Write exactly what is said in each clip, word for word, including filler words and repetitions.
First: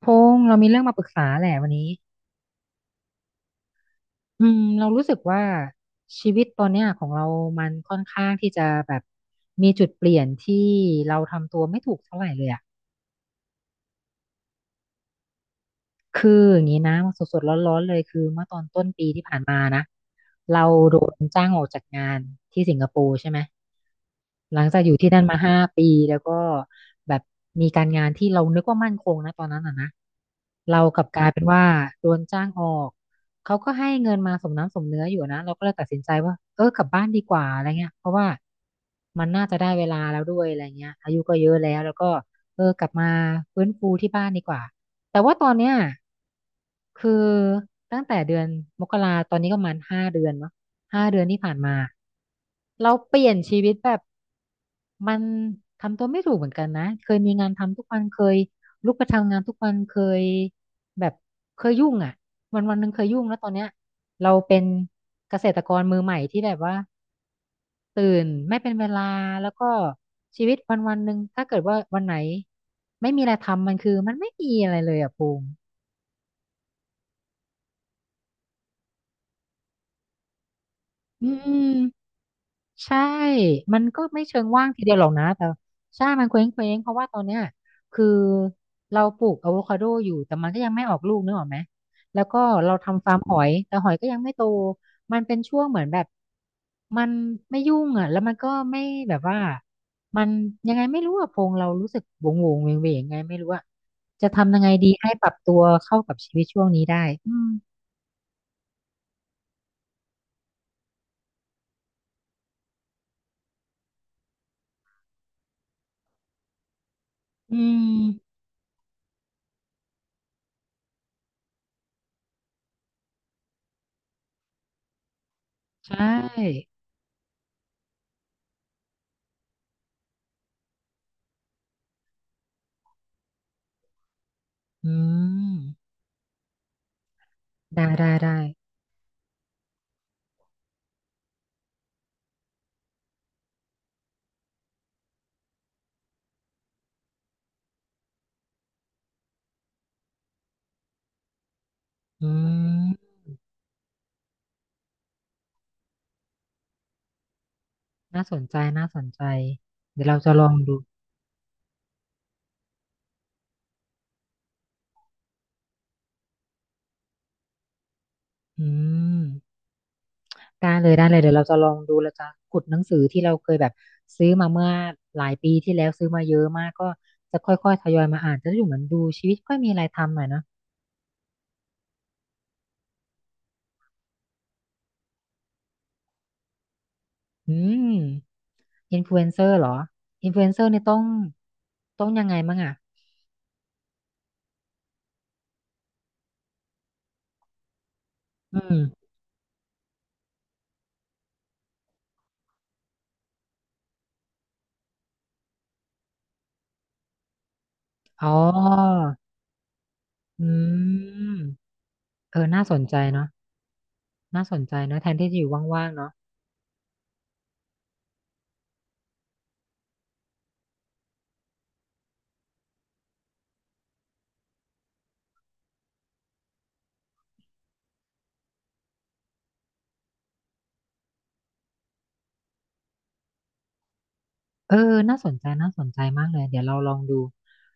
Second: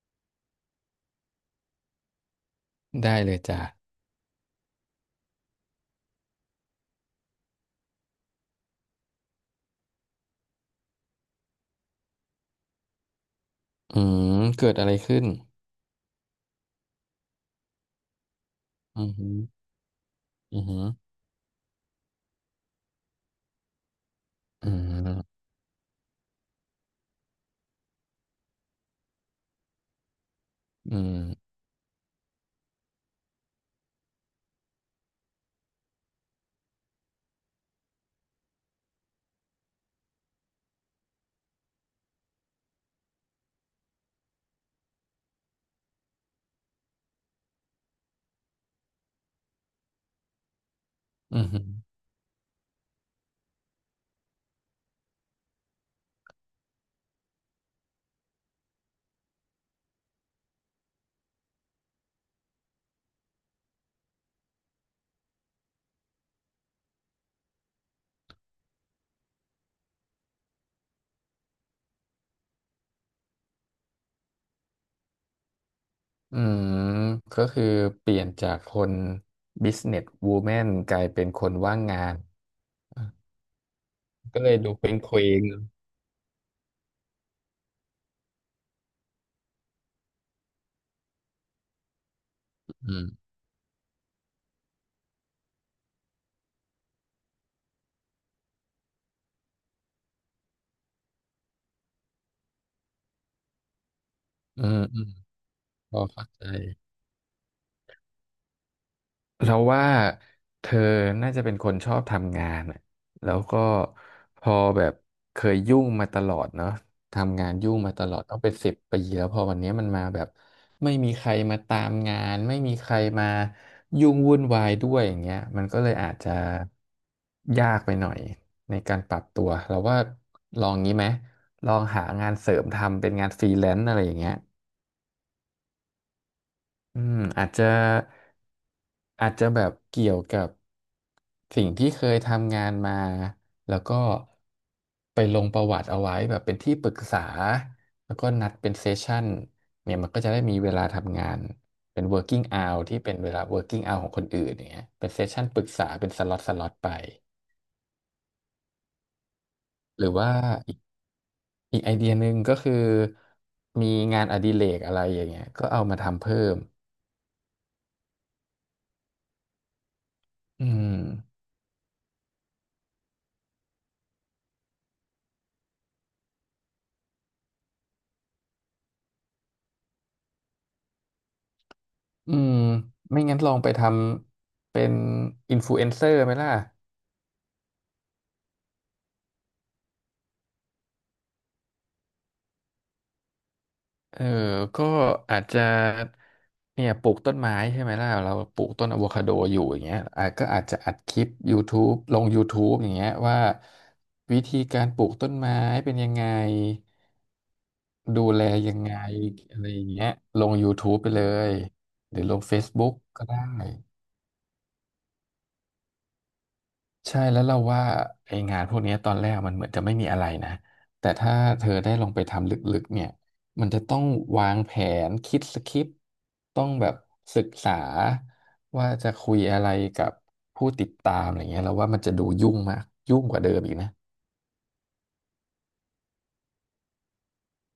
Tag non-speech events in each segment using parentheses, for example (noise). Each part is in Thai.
พงษ์เรามีเรื่องมาปรึกษาแหละวันนี้ได้เลยจ้ะอืมเรารู้สึกว่าชีวิตตอนเนี้ยของเรามันค่อนข้างที่จะแบบมีจุดเปลี่ยนที่เราทำตัวไม่ถูกเท่าไหร่เลยอ่ะอืมเกิดอะไรขึ้นคืออย่างนี้นะสดๆร้อนๆเลยคือเมื่อตอนต้นอืปีมอที่หืผ่ามนมานะเราโดนจ้างออกจากงานที่สิงคโปร์ใช่ไหมหลัองอืจากอยู่ที่นั่นมมาห้าปีแล้วก็แบบ เราอืกลับกลายเป็นมว่าโดนจ้างออกเขาก็ให้เงินมาสมน้ำสมเนื้ออยู่นะเราก็เลยตัดสินใจว่าเออกลับบ้านดีกว่าอะไรเงี้ยเพราะว่ามันน่าจะได้เวลาแล้วด้วยอะไรเงี้ยอายุก็เยอะแล้วแล้วก็เออกลับมาฟื้นฟูที่บ้านดีกว่าแต่ว่าตอนเนี้ยคือตั้งแต่เดือนมกราตอนนี้ก็ประมาณห้าเดือนเนาะห้าเดือนอืที่ผ่านมามเราเปลี่ยนชีวิตแบบมันทำตัวไม่ถูกเหมือนกันนะเคยมีงานทำทุกวันเคย ลุกไปทำงานทุกวันเคยแบบเคยยุ่งอ่ะวันวันหนึ่งเคยยุ่งแล้วตอนเนี้ยเราเป็นเกษตรกรมือใหม่ที่แบบว่าตื่นไม่เป็นเวลาแล้วก็ชีวิตวันวันหนึ่งถ้าเกิดว่าวันไหนไม่มีอะไรทำมันคือมันไม่มีอะไรเลยอ่ะภูมิอืมก็คือเปลี่ยนจากคน business woman กลายเป็อืนคนม ว่างงาน ใช่ มันก็ไม่เชิก็งเลยว่างดูทีเป็เดียนวหรอเคกนะว้งแต่ใช่ มันเคว้งเเพราะว่าตอนเนี้ยคือเราปลูกอะโวคาโดอยู่แต่มันก็ยังไม่ออกลูกนึกออกไหมแล้วก็เราอืทำฟาร์มมหอยแต่หอยก็ยังไม่โตมันเป็นช่วงเหมือนแบบมันไม่ยุ่งอ่ะแล้วมันก็ไม่แบบว่ามันยังไงไม่รู้อะพงเรารู้สึกวงวงเวงเวงๆยังไงไม่รู้อะจะทำยัอืงไงมดีอืมให้ปรับตัวพเข้าอกับเข้าชีวิใจ ตช่วงนี้ได้อืมเราว่าเธอน่าจะเป็นคนชอบทำงานอะแล้วก็พอแบบเคยยุ่งมาตลอดเนาะทำงานอืยุ่งมาตลอดมต้องเป็นสิบปีแล้วพอวันนี้มันมาแบบไม่มีใครมาตามงานไม่มีใครมายุ่งวุ่นวายด้วยอย่างเงี้ยมันก็เลใชยอาจจะ่ยากไปหน่อยในการปรับตัวเราว่าลองงี้ไหมลองหางานเสริมทำเป็นงานฟรีแลนซ์อะไรอย่างเงี้ยอืมอืมอาจจะ ได้ได้ได้อาจจะแบบเกี่ยวกับสิ่งที่เคยทำงานมาแล้วก็ไปลงประวัติเอาไว้แบบเป็นที่ปรึกษาแล้วก็นัดเป็นเซสชั่นเนี่ยมันก็จะได้มีเวลาทำงานเป็น อื working hour ที่เป็ม นเวลา working hour ของคนอื่นอย่างเงี้ยเป็นเซสชั่นปรึกษาเป็นสล็อตสล็อตไปน่าสนใจน่าสนใจหเดี๋ยรืวอเราว่าจะลองอีดูกอีกไอเดียหนึ่งก็คือมีงานอดิเรกอะไรอย่างเงี้ยก็เอามาทำเพิ่มอืมอืได้เลยได้เลยเดี๋ยม วเราจะลองดูเราจะขุดหนังสือที่เราเคยแบบซื้อมาเมื่อหลายปีที่แล้วซื้อมาเยอะมากก็จะค่อยๆทยอยมาอ่านจะได้อยู่เหมือนดูชีวิตค่อยมีอะไรทำหน่อยเนอะอืมไม่งั้นลองไปทำเป็นอินฟลูเอนเซอร์ไหมล่ะอืมอินฟลูเอนเซอร์เหรออินฟลูเอนเซอร์นี่ต้องต้องยังไงมั่งอ่ะเออก็อาจจะเนี่ยปลูกต้นไม้ใช่ไหมล่ะเราปลูกอืมต้นอะโวคาโดอยู่อย่างเงี้ยอาจก็อาจจะอัดคลิป YouTube ลง YouTube อย่างเงี้ยว่าวิธีการปลูกต้นไม้เป็นยังไงดูอ๋อแลยังไงอะไรอย่างเงี้ยลอืง YouTube ไปเลมยหรือลเออง น่าสน Facebook ใจก็เนาะได้ น่าสนใจเนาะแทนที่จะอยู่ว่างๆเนาะ ใช่แล้วเราว่าไองานพวกเนี้ยตอนแรกมันเหมือนจะไม่มีอะไรนะแต่ถ้าเธอได้ลงไปทำลึกๆเนี่ยมันจะต้องวางแผนคิดสคริปต์ต้องแบบศึกษาว่าจะคุยอะไรกับผู้ติดตามอะไรเงี้ยเราว่ามันจะดูยุ่งมากยุ่งกว่าเดิมอีกนะเออน่าสนใจ น่าสนใจมากเลยเดี๋ยวเราลองดู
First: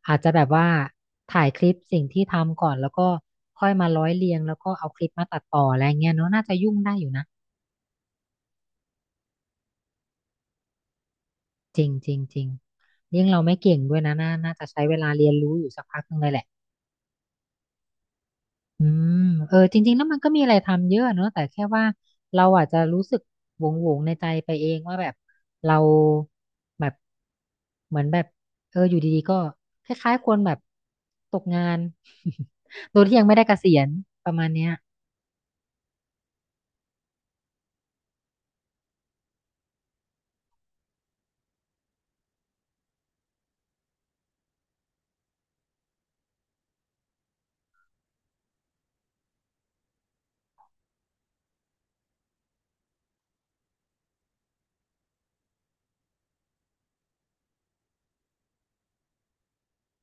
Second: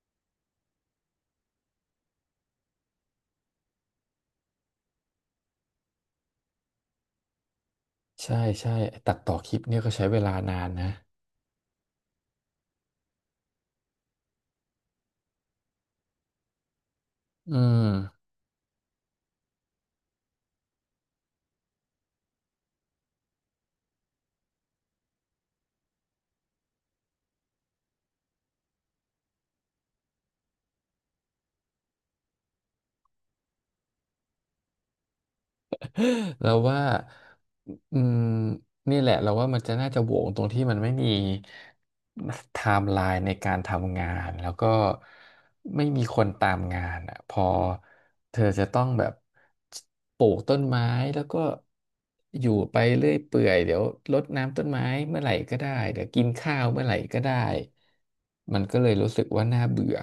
อาจจะแบบว่าถ่ายคลิปสิ่งที่ทำก่อนแล้วก็ค่อยมาร้อยเรียงแล้วก็เอาคลิปมาตัดต่ออะไรเงี้ยเนาะน่าจะยุ่งได้อยู่นะ ใช่ใช่ไอ้ตัดต่อคลิปเนี่ยก็ใช้เวลานานนะจริงจริงจริงยิ่งเราไม่เก่งด้วยนะน่าน่าจะใช้เวลาเรียนรู้อยู่สักพักหนึงเลยแหละ อืม อืมเออจริงๆแล้วมันก็มีอะไรทำเยอะเนอะ แต่แค่ว่าเราอาจจะรู้สึกหวงๆวงในใจไปเองว่าแบบเราแบบเหมือนแบบเอออยู่ดีๆก็คล้ายๆคนแบบตกงาน (laughs) โดยที่ยังไม่ได้เกษียณประมาณเนี้ย (laughs) เราว่าอืมนี่แหละเราว่ามันจะน่าจะโหวงตรงที่มันไม่มีไทม์ไลน์ในการทำงานแล้วก็ไม่มีคนตามงานอ่ะพอเธอจะต้องแบบปลูกต้นไม้แล้วก็อยู่ไปเรื่อยเปื่อยเดี๋ยวรดน้ำต้นไม้เมื่อไหร่ก็ได้เดี๋ยวกินข้าวเมื่อไหร่ก็ได้มันก็เลยรู้สึกว่าน่าเบื่อ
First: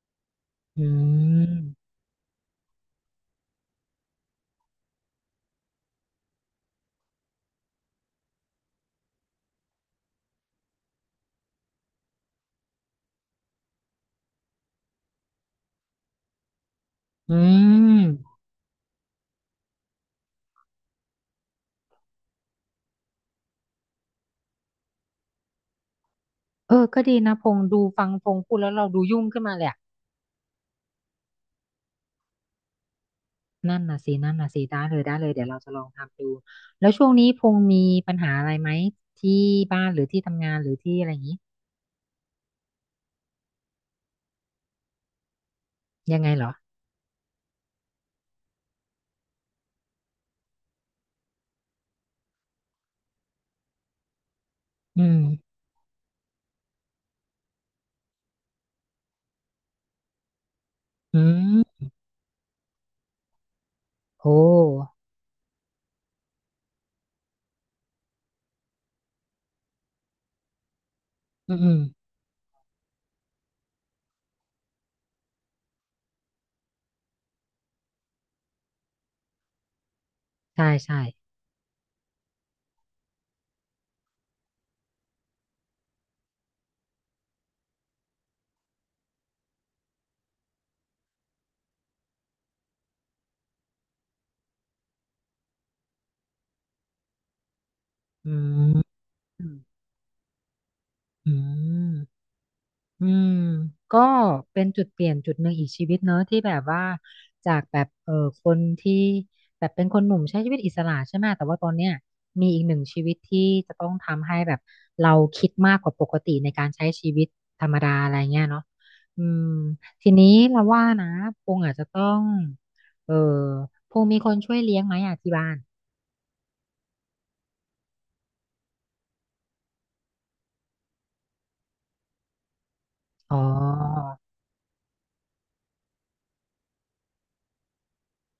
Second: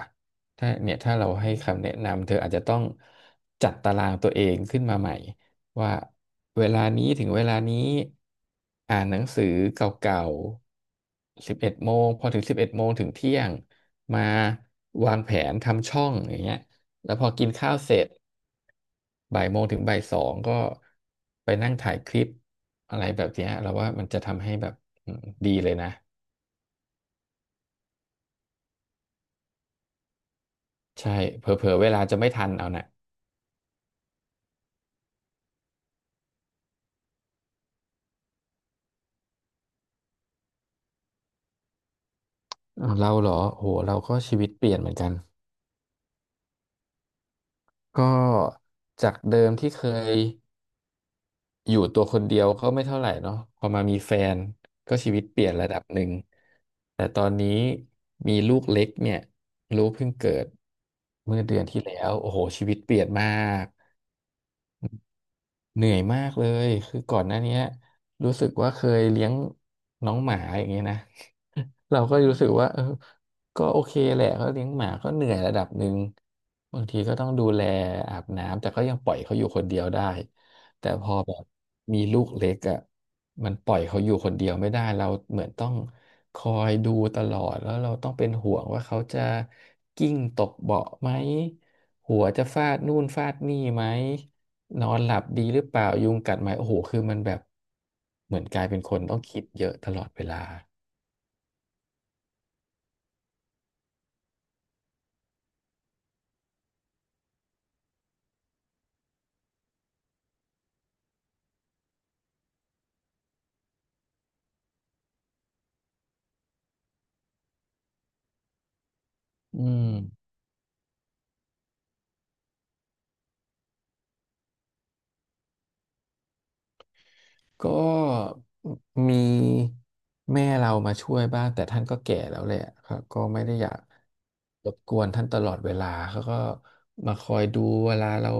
ถ้าอืเนี่ยถ้าเราให้มคำแนะนำเธออาจจะต้องจัดตารางตัวเองขึ้นมาใหม่ ว่าเวลานี้ถึงเวลานี้อ่านหนังสือเก่าๆสิบเอ็ดโมงพอถึงสิบเอ็ดโมงถึงเที่ยงมาวางแผนทำช่องอย่างเงี้ยแล้วพออืกินข้าวเสร็จมบ่ายโมงถึงบ่ายสองก็ไปนั่งถ่ายคลิปอะไรแบบเนี้ยเราว่ามันจะทำให้แบบอืมดีเลยนะเออ ก็ดีนะพงษ์ดูฟังพงษ์พูดแล้วเราดูยุ่งขึ้นมาเลยอะใช่เผลอๆเวลาจะไม่ทันเอานะนั่นน่ะสินั่นน่ะสิได้เลยได้เลยเดี๋ยวเราจะลองทำดู แล้วช่วงนี้พงษ์มีปัญหาอะไรไหมที่บ้านหรือที่ทำงานหรือที่อะไรอย่างนี้ อ้าวเราเหรอโหเราก็ชีวิตเปลี่ยนเหมือนกันยังไงเหรอก็จากเดิมที่เคย อยู่ตัวคนเดียวก็ไม่เท่าไหร่เนาะพอมามีแฟนก็อืชีมวิตเปลี่ยนระดับหนึ่งแต่ตอนนี้มีลูกเล็กเนี่ยลูกเพิ่งเกิดอืเมื่อเดือนที่มแล้วโอ้โหชีวิตเปลี่ยนมาก โอ้เหนื่อยมากเลยคือก่อนหน้าเนี้ยรู้สึกว่าเคยเลี้ยงน้องหมาอย่างเงี้ยนะ อืมอืม (laughs) เราก็รู้สึกว่าเออก็โอเคแหละเขาเลี้ยงหมาก็เหนื่อยระดับหนึ่งบางทีก็ต้องดูแลอาบน้ำแต่ก็ยังปล่อยเขาอยู่คนเดียวได้ใช่ แต่ใช่พอแบบมีลูกเล็กอ่ะมันปล่อยเขาอยู่คนเดียวไม่ได้เราเหมือนต้องคอยดูตลอด แล้วเราต้องเป็นห่วงว่าเขาจะกิ้งตกเบาะไหม หัวจะฟาดนู่นฟาดนี่ไหมนอนหลับดีหรือเปล่ายุงกัดไหมโอ้โหคือมันแบบอืเหมือนกลายมเป็นคนต้องคิอืดมเยอะตลอดเวลาอืมก็เป็นจุดเปลี่ยนจุดหนึ่งอีกชีวิตเนอะที่แบบว่าจากแบบเออคนที่แบบเป็นคนหนุ่มใช้ชีวิตอิสระใช่ไหมแต่ว่าตอนเนี้ยมีอีกหนึ่งชีวิตที่จะต้องทำให้แบบเราคิดมากกว่าปกติในการใช้ชีวิตธรรมดาอะไรเงี้ยเนาะอืมอืมทีนี้เราว่านะพงอาจจะต้องเออพงมีคนช่วยเลี้ยงไหมอ่ะที่บ้าน ก็มีแม่เรามาช่วยบ้างแต่ท่านก็แก่แล้วแหละครับก็อ๋อไม่ได้อยากรบกวนท่านตลอดเวลาเขาก็มาคอยดูเวลาเรา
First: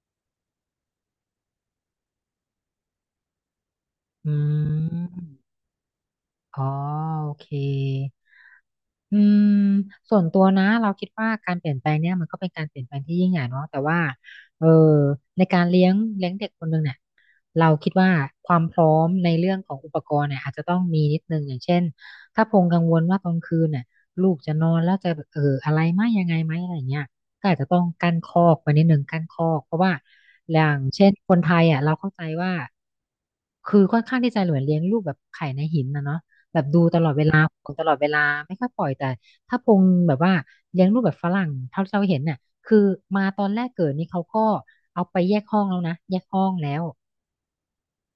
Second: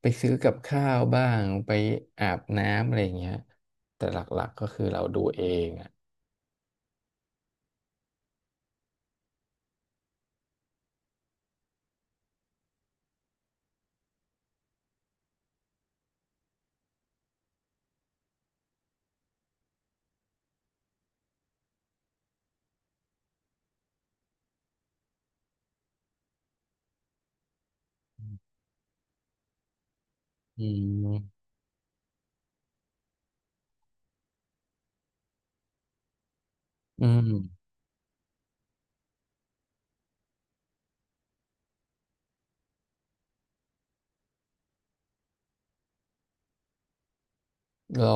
ไปซื้อกับข้าวบ้างไปอาบน้ำอะไรอย่างเงี้ยแต่หลอืักๆก็คือเรามดูเองอ่ะอ๋อ โอเค อืม ส่วนตัวนะเราคิดว่าการเปลี่ยนแปลงเนี่ยมันก็เป็นการเปลี่ยนแปลงที่ยิ่งใหญ่เนาะแต่ว่า เออ ในการเลี้ยงเลี้ยงเด็กคนหนึ่งเนี่ย เราคิดว่าความพร้อมในเรื่องของอุปกรณ์เนี่ยอาจจะต้องมีนิดนึงอย่างเช่นถ้าพงกังวลว่าตอนคืนเนี่ยลูกจะนอนแล้วจะเอออะไรไหมยังไงไหมอะไรเงี้ยก็อาจจะต้องกั้นคอกไว้นิดนึงกั้นคอกเพราะว่าออืย่างเช่นคนมไทยอ่ะเราเข้าใจว่าคือค่อนข้างที่จะเหมือนเลี้ยงลูกแบบไข่ในหินนะเนาะแบบดูตอืลอดเวมลาห่วงตลอดเวลาไม่ค่อยปล่อยแต่ถ้าพงแบบว่าเลี้ยงลูกแบบฝรั่งเท่าที่เราเห็นเนี่ยคือมาตอนแรกเกิดนี่เขาก็เอาไปแยกห้องแล้วนะแยกห้องแล้ว รอ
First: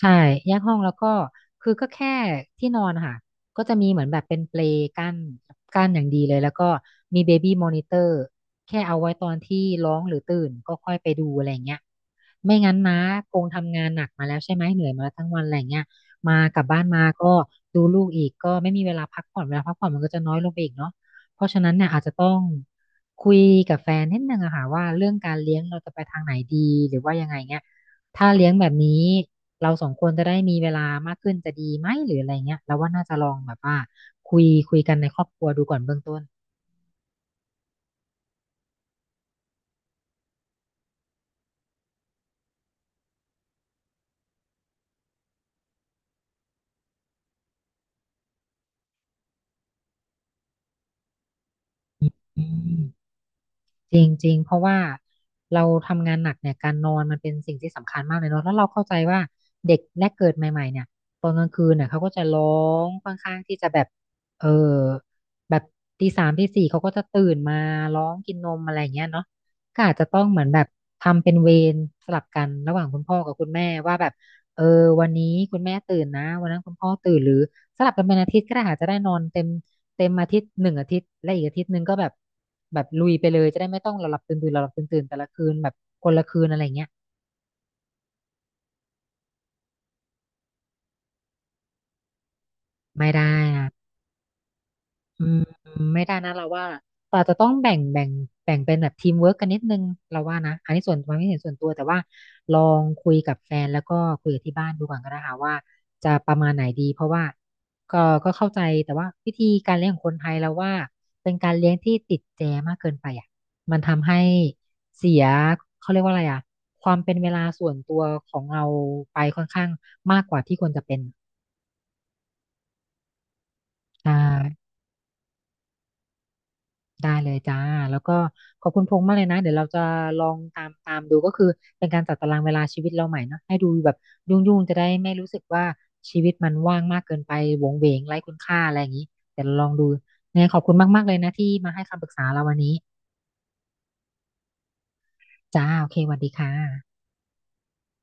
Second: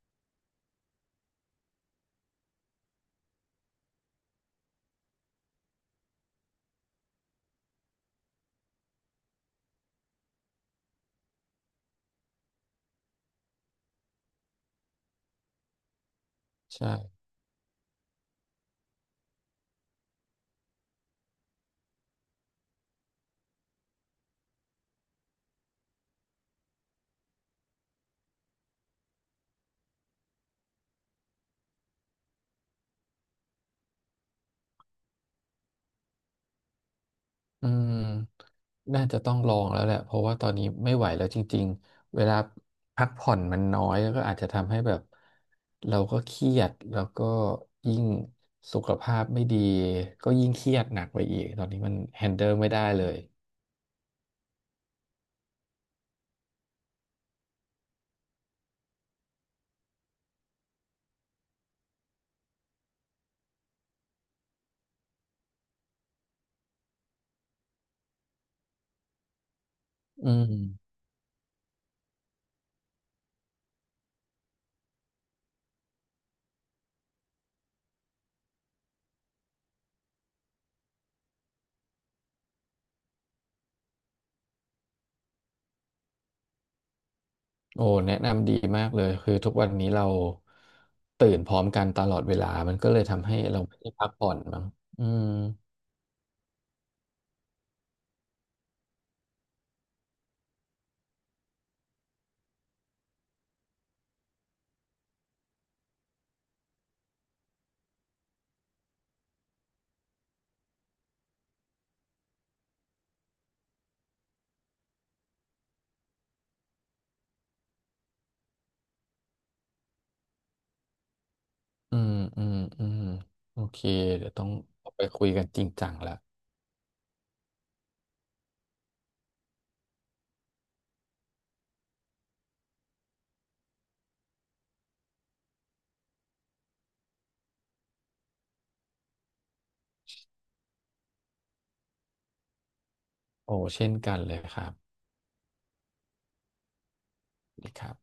ใช่แยกห้องแล้วก็คือก็แค่ที่นอนค่ะก็จะมีเหมือนแบบเป็นเปลกั้นกั้นอย่างดีเลยแล้วก็มีเบบี้มอนิเตอร์แค่เอาไว้ตอนที่ร้องหรือตื่นก็ค่อยไปดูอะไรเงี้ยไม่งั้นนะคงทำงานหนักมาแล้วใช่ไหมเหนื่อยมาแล้วทั้งวันอะไรเงี้ยมากลับบ้านใช่มาก็ดูลูกอีกก็ไม่มีเวลาพักผ่อนเวลาพักผ่อนมันก็จะน้อยลงไปอีกเนาะเพราะฉะนั้นเนี่ยอาจจะต้องคุยกับแฟนนิดนึงอะค่ะว่าเรื่องการเลี้ยงเราจะไปทางไหนดีหรือว่ายังไงเงี้ยถ้าเลี้ยงแบบนี้ เราสองคนจะได้มีเวลามากขึ้นจะดีไหมหรืออะไรเงี้ยเราว่าน่าจะลองแบบว่าคุยคุยกันในครอบครัวดูก่อนเบื้องต้นอืมน่าจะต้องลองแล้วแหละเพราะว่าตอนนี้ไม่ไหวแล้วจริงๆ เวลาพักผ่อนมันน้อยแล้วก็อาจจะทำให้แบบเราก็เครียดแล้วก็ยิ่งสุขภาพไม่ดีก็ยิ่งเครียดหนักไปอีกตอนนี้มันแฮนอืเดิลไม่ม ได้เลยจริงจริงเพราะว่าเราทำงานหนักเนี่ยการนอนมันเป็นสิ่งที่สำคัญมากเลยเนาะแล้วเราเข้าใจว่าเด็กแรกเกิดใหม่ๆเนี่ยตอนกลางคืนเนี่ยเขาก็จะร้องค่อนข้างที่จะแบบเออแบบตีสามตีสี่เขาก็จะตื่นมาร้องกินนมอะไรอย่างเงี้ยเนาะก็อาจจะต้องอืเหมือนแบบมทำเป็นเวรสลับกันระหว่างคุณพ่อกับคุณแม่ว่าแบบเออวันนี้คุณแม่ตื่นนะวันนั้นคุณพ่อตื่นหรือสลับกันเป็นอาทิตย์ก็ได้ค่ะจะได้นอนเต็ม เต็มอาทิตย์หนึ่งอาทิตย์และอีกอาทิตย์หนึ่งก็แบบแบบลุยไปเลยจะได้ไม่ต้องหลับๆตื่นๆหลับๆตื่นๆแต่ละคืนแบบคนละคืนอะไรเงี้ยโอ้แนะนำดีมากเลยคือทุกวันนี้เราตื่นพร้อมกันตลอดเวลามันก็เลยไม่ทำได้ให้เรานะ ไม่ได้พักผ่อนมั้งอือืมมไม่ได้นะเราว่าเราจะต้องแบ่งแบ่งแบ่งเป็นแบบทีมเวิร์กกันนิดนึงเราว่านะอันนี้ส่วนความคิดเห็นส่วนตัวแต่ว่าลองคุยกับแฟนแล้วก็คุยกับที่บ้านดูก่อนก็ได้ค่ะว่าจะประมาณไหนดีเพราะว่าก็ก็เข้าใจแต่ว่าวิธีการเลี้ยงของคนไทยเราว่าเป็นการเลี้ยงที่ติดแจมากเกินไปอ่ะมันทำให้เสียเขาเรียกว่าอะไรอ่ะความเป็นเวลาส่วนตัวของเราไปค่อนข้างมากกว่าที่ควรจะเป็นอืมอืมอืมโอเคใช่ เดี๋ยวต้องเอาไปคุยกันจริงจังละ ได้เลยจ้าแล้วก็ขอบคุณพงษ์มากเลยนะเดี๋ยวเราจะลองตามตามดูก็คือเป็นการจัดตารางเวลาชีวิตเราใหม่เนอะให้ดูแบบยุ่งๆจะได้ไม่รู้สึกว่าชีวิตมันว่างมากเกินไปโหวงเหวงไร้คุณค่าอะไรอย่างนี้เดี๋ยวเราลองดูเนี่ยงไงขอบคุณมากๆเลยนะที่มาให้คำปรึกษาเราวันนี้โอ้เช่นกันเลยครับจ้าโอเคสวัสดีค่ะนีครับ